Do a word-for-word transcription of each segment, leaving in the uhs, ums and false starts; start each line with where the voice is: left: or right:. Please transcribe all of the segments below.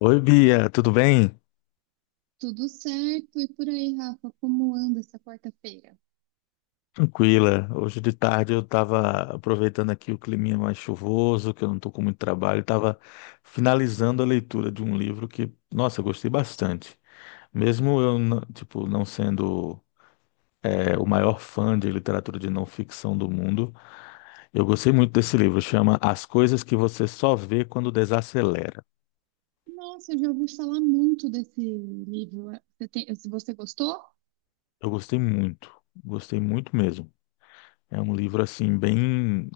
left: Oi, Bia, tudo bem?
right: Tudo certo, e por aí, Rafa, como anda essa quarta-feira?
left: Tranquila. Hoje de tarde eu estava aproveitando aqui o climinha mais chuvoso, que eu não estou com muito trabalho, estava finalizando a leitura de um livro que, nossa, eu gostei bastante. Mesmo eu, n- tipo, não sendo é, o maior fã de literatura de não ficção do mundo, eu gostei muito desse livro. Chama As Coisas que Você Só Vê Quando Desacelera.
right: Nossa, eu já ouvi falar muito desse livro. Você tem- você gostou?
left: Eu gostei muito, gostei muito mesmo. É um livro assim bem,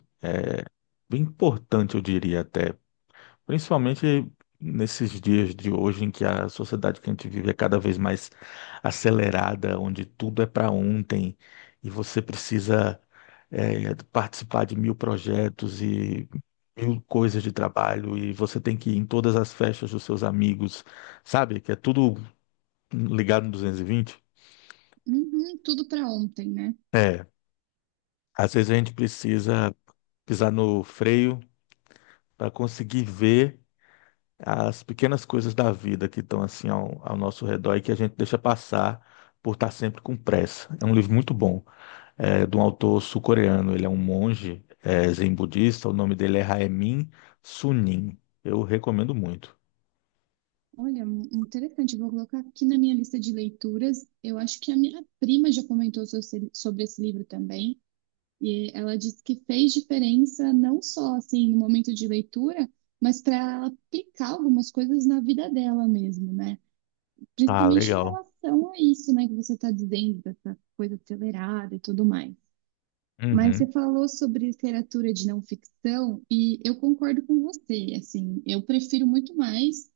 left: bem importante, eu diria até. Principalmente nesses dias de hoje, em que a sociedade que a gente vive é cada vez mais acelerada, onde tudo é para ontem e você precisa eh, participar de mil projetos e mil coisas de trabalho, e você tem que ir em todas as festas dos seus amigos, sabe? Que é tudo ligado no duzentos e vinte.
right: Uhum, tudo para ontem, né?
left: É, às vezes a gente precisa pisar no freio para conseguir ver as pequenas coisas da vida que estão assim ao, ao nosso redor e que a gente deixa passar por estar sempre com pressa. É um livro muito bom, é, de um autor sul-coreano. Ele é um monge, é, zen budista. O nome dele é Haemin Sunim. Eu recomendo muito.
right: Olha, mu- interessante. Eu Vou colocar aqui na minha lista de leituras. Eu acho que a minha prima já comentou so- sobre esse livro também. E ela disse que fez diferença não só assim no momento de leitura, mas para ela aplicar algumas coisas na vida dela mesmo, né?
left: Ah,
right: Principalmente em
left: legal.
right: relação a isso, né, que você está dizendo, dessa coisa acelerada e tudo mais. Mas você
left: Uhum.
right: falou sobre literatura de não ficção e eu concordo com você, assim, eu prefiro muito mais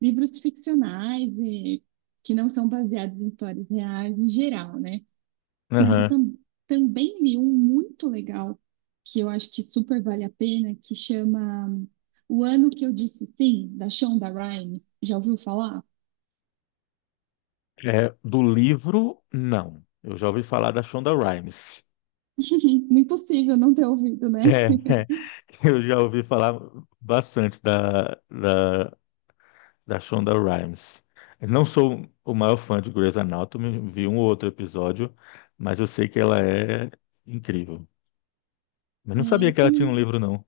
right: livros ficcionais e que não são baseados em histórias reais em geral, né? Mas eu
left: Aham.
right: tam- Também li um muito legal que eu acho que super vale a pena, que chama O Ano que Eu Disse Sim, da Shonda Rhimes. Já ouviu falar?
left: É, do livro, não. Eu já ouvi falar da Shonda Rhimes.
right: Impossível não ter ouvido, né?
left: É, é. Eu já ouvi falar bastante da, da da Shonda Rhimes. Eu não sou o maior fã de Grey's Anatomy, vi um ou outro episódio, mas eu sei que ela é incrível. Mas
right: É,
left: não sabia
right: eu,
left: que ela tinha um
right: com-
left: livro, não.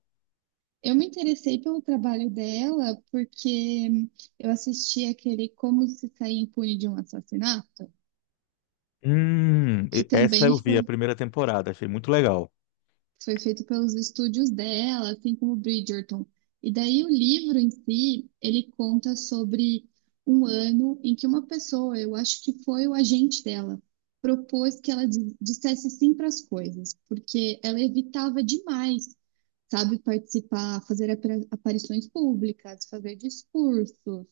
right: eu me interessei pelo trabalho dela porque eu assisti aquele Como se sair impune de um assassinato,
left: Hum,
right: que
left: e- essa
right: também
left: eu vi a
right: foi
left: primeira temporada, achei muito legal.
right: foi feito pelos estúdios dela, assim como Bridgerton. E daí o livro em si, ele conta sobre um ano em que uma pessoa, eu acho que foi o agente dela, propôs que ela di- dissesse sim para as coisas, porque ela evitava demais, sabe, participar, fazer apar- aparições públicas, fazer discursos,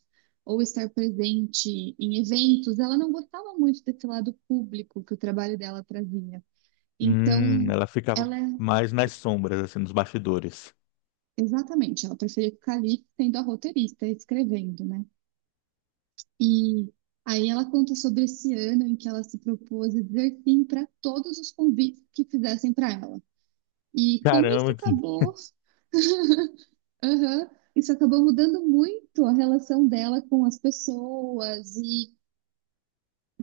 right: ou estar presente em eventos. Ela não gostava muito desse lado público que o trabalho dela trazia.
left: Hum,
right: Então,
left: ela ficava
right: ela
left: mais nas sombras, assim, nos bastidores.
right: Exatamente, ela preferia ficar ali sendo a roteirista, escrevendo, né? E aí ela conta sobre esse ano em que ela se propôs a dizer sim para todos os convites que fizessem para ela. E como isso
left: Caramba, que...
right: acabou, aham, isso acabou mudando muito a relação dela com as pessoas e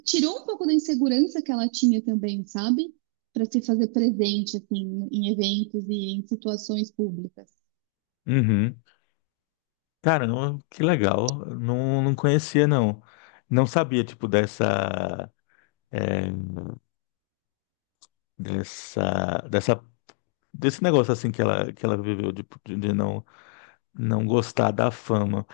right: tirou um pouco da insegurança que ela tinha também, sabe? Para se fazer presente assim em eventos e em situações públicas.
left: Uhum. Caramba, que legal. Não, não conhecia, não. Não sabia, tipo, dessa, é, dessa, dessa desse negócio assim que ela que ela viveu de, de não não gostar da fama.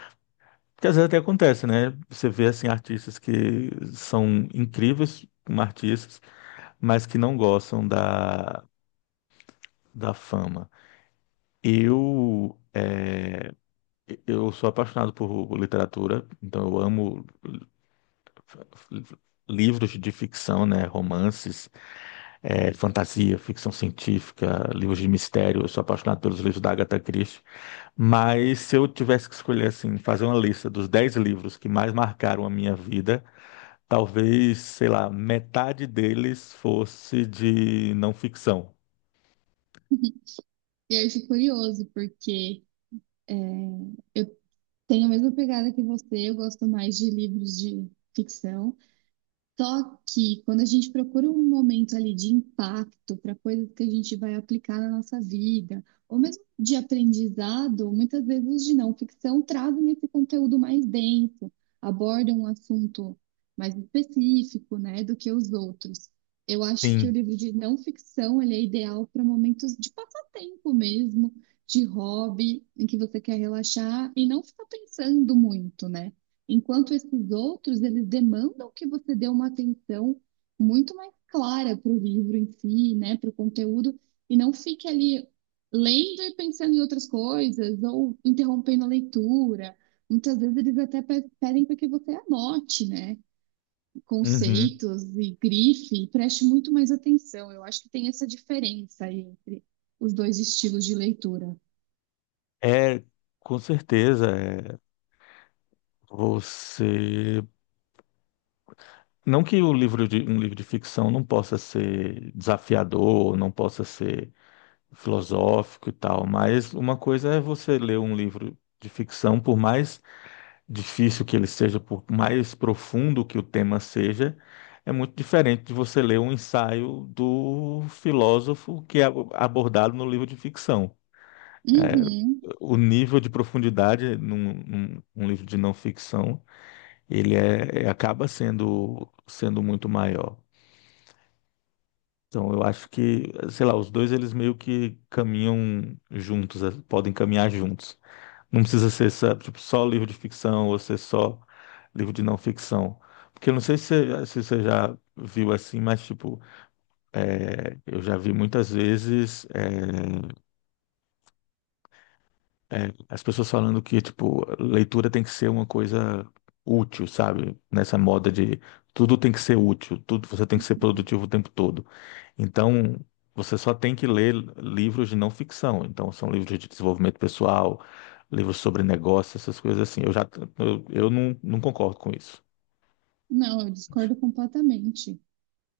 left: Porque às vezes até acontece, né? Você vê assim artistas que são incríveis como artistas, mas que não gostam da da fama. Eu é, eu sou apaixonado por literatura, então eu amo livros de ficção, né, romances, eh, fantasia, ficção científica, livros de mistério. Eu sou apaixonado pelos livros da Agatha Christie. Mas se eu tivesse que escolher assim, fazer uma lista dos dez livros que mais marcaram a minha vida, talvez, sei lá, metade deles fosse de não ficção.
right: E aí eu fico curioso porque tenho a mesma pegada que você, eu gosto mais de livros de ficção. Só que quando a gente procura um momento ali de impacto para coisas que a gente vai aplicar na nossa vida, ou mesmo de aprendizado, muitas vezes os de não ficção trazem esse conteúdo mais denso, abordam um assunto mais específico, né, do que os outros. Eu acho que o
left: Sim.
right: livro de não ficção, ele é ideal para momentos de passatempo mesmo, de hobby, em que você quer relaxar e não ficar pensando muito, né? Enquanto esses outros, eles demandam que você dê uma atenção muito mais clara para o livro em si, né, para o conteúdo, e não fique ali lendo e pensando em outras coisas, ou interrompendo a leitura. Muitas vezes eles até pe- pedem para que você anote, né,
left: Uhum.
right: conceitos e grife, e preste muito mais atenção. Eu acho que tem essa diferença aí entre os dois estilos de leitura.
left: É, com certeza, é, você. Não que o livro de, um livro de ficção não possa ser desafiador, não possa ser filosófico e tal, mas uma coisa é você ler um livro de ficção, por mais difícil que ele seja, por mais profundo que o tema seja, é muito diferente de você ler um ensaio do filósofo que é ab- abordado no livro de ficção.
right: Uhum.
left: O nível de profundidade num, num- num livro de não ficção, ele é, é- acaba sendo, sendo muito maior. Então, eu acho que, sei lá, os dois eles meio que caminham juntos, eh, podem caminhar juntos. Não precisa ser, sabe, tipo, só livro de ficção ou ser só livro de não ficção. Porque eu não sei se, você se você já viu assim, mas tipo, é, eu já vi muitas vezes eh, é, as pessoas falando que, tipo, leitura tem que ser uma coisa útil, sabe? Nessa moda de tudo tem que ser útil, tudo você tem que ser produtivo o tempo todo. Então, você só tem que ler livros de não ficção. Então, são livros de desenvolvimento pessoal, livros sobre negócio, essas coisas assim. Eu já, eu, eu não, não concordo com isso.
right: Não, eu discordo completamente.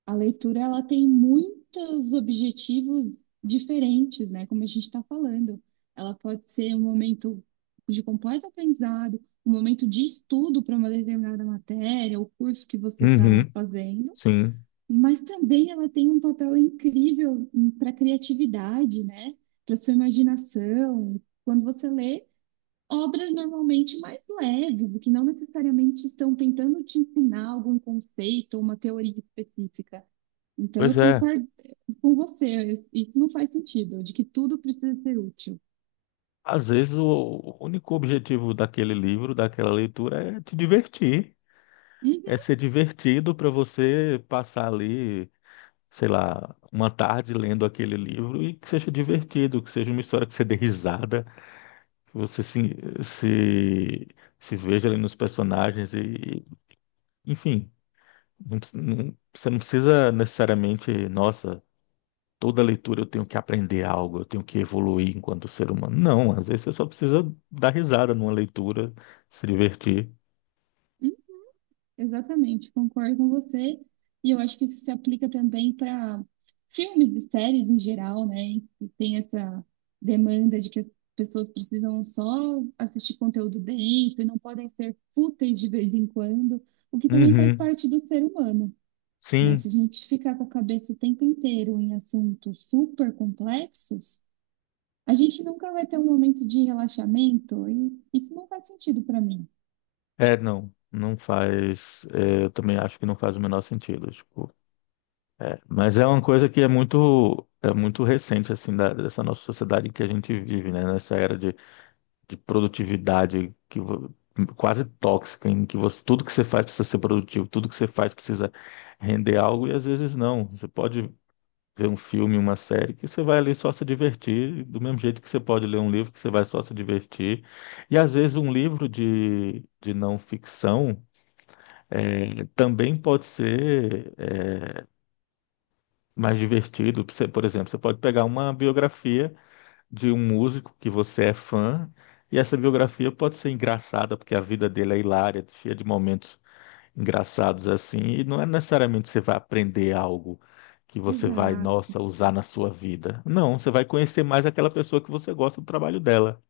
right: A leitura ela tem muitos objetivos diferentes, né? Como a gente está falando, ela pode ser um momento de completo aprendizado, um momento de estudo para uma determinada matéria, o curso que você está
left: Uhum,
right: fazendo,
left: sim.
right: mas também ela tem um papel incrível para a criatividade, né? Para sua imaginação. Quando você lê obras normalmente mais leves e que não necessariamente estão tentando te ensinar algum conceito ou uma teoria específica. Então, eu
left: Pois é.
right: concordo eh, com você, isso não faz sentido, de que tudo precisa ser útil.
left: Às vezes, o o único objetivo daquele livro, daquela leitura, é te divertir. É
right: Uhum.
left: ser divertido para você passar ali, sei lá, uma tarde lendo aquele livro e que seja divertido, que seja uma história que você dê risada, que você se, se, se veja ali nos personagens e, enfim, não precis- não- você não precisa necessariamente, nossa, toda leitura eu tenho que aprender algo, eu tenho que evoluir enquanto ser humano. Não, às vezes você só precisa dar risada numa leitura, se divertir.
right: Exatamente, concordo com você. E eu acho que isso se aplica também para filmes e séries em geral, né? Que tem essa demanda de que as pessoas precisam só assistir conteúdo denso e não podem ser fúteis de vez em quando, o que também faz
left: Uhum.
right: parte do ser humano, né?
left: Sim.
right: Se a gente ficar com a cabeça o tempo inteiro em assuntos super complexos, a gente nunca vai ter um momento de relaxamento e isso não faz sentido para mim.
left: É, não, não faz. É, eu também acho que não faz o menor sentido, tipo, é. Mas é uma coisa que é muito, é muito recente, assim, da- dessa nossa sociedade em que a gente vive, né? Nessa era de, de produtividade que vo- quase tóxica, em que você, tudo que você faz precisa ser produtivo, tudo que você faz precisa render algo e às vezes não. Você pode ver um filme, uma série que você vai ali só se divertir, do mesmo jeito que você pode ler um livro que você vai só se divertir. E às vezes um livro de, de não ficção é, também pode ser é, mais divertido. Você... Por exemplo, você pode pegar uma biografia de um músico que você é fã, e essa biografia pode ser engraçada, porque a vida dele é hilária, cheia de momentos engraçados assim, e não é necessariamente você vai aprender algo que você vai,
right: Exato.
left: nossa, usar na sua vida. Não, você vai conhecer mais aquela pessoa que você gosta do trabalho dela.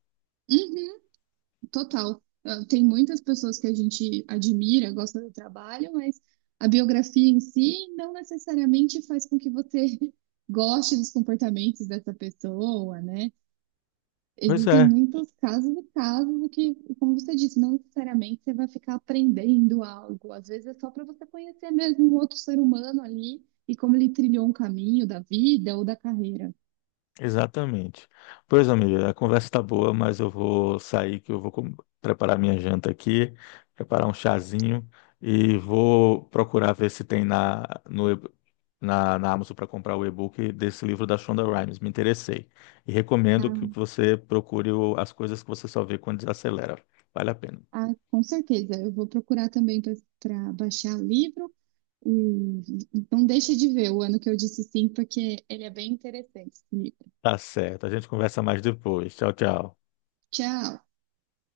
right: Total. Ah, tem muitas pessoas que a gente admira, gosta do trabalho, mas a biografia em si não necessariamente faz com que você goste dos comportamentos dessa pessoa, né?
left: Pois
right: Existem
left: é.
right: muitos casos e casos que, como você disse, não necessariamente você vai ficar aprendendo algo. Às vezes é só para você conhecer mesmo um outro ser humano ali e como ele trilhou um caminho da vida ou da carreira.
left: Exatamente. Pois, amiga, a conversa está boa, mas eu vou sair que eu vou com- preparar minha janta aqui, preparar um chazinho e vou procurar ver se tem na, no, e- na, na Amazon para comprar o e-book desse livro da Shonda Rhimes. Me interessei. E recomendo que
right: Ah,
left: você procure o- as coisas que você só vê quando desacelera. Vale a pena.
right: ah, com certeza. Eu vou procurar também para baixar o livro. E não deixa de ver o ano que eu disse sim, porque ele é bem interessante.
left: Tá certo. A gente conversa mais depois. Tchau, tchau.
right: Tchau!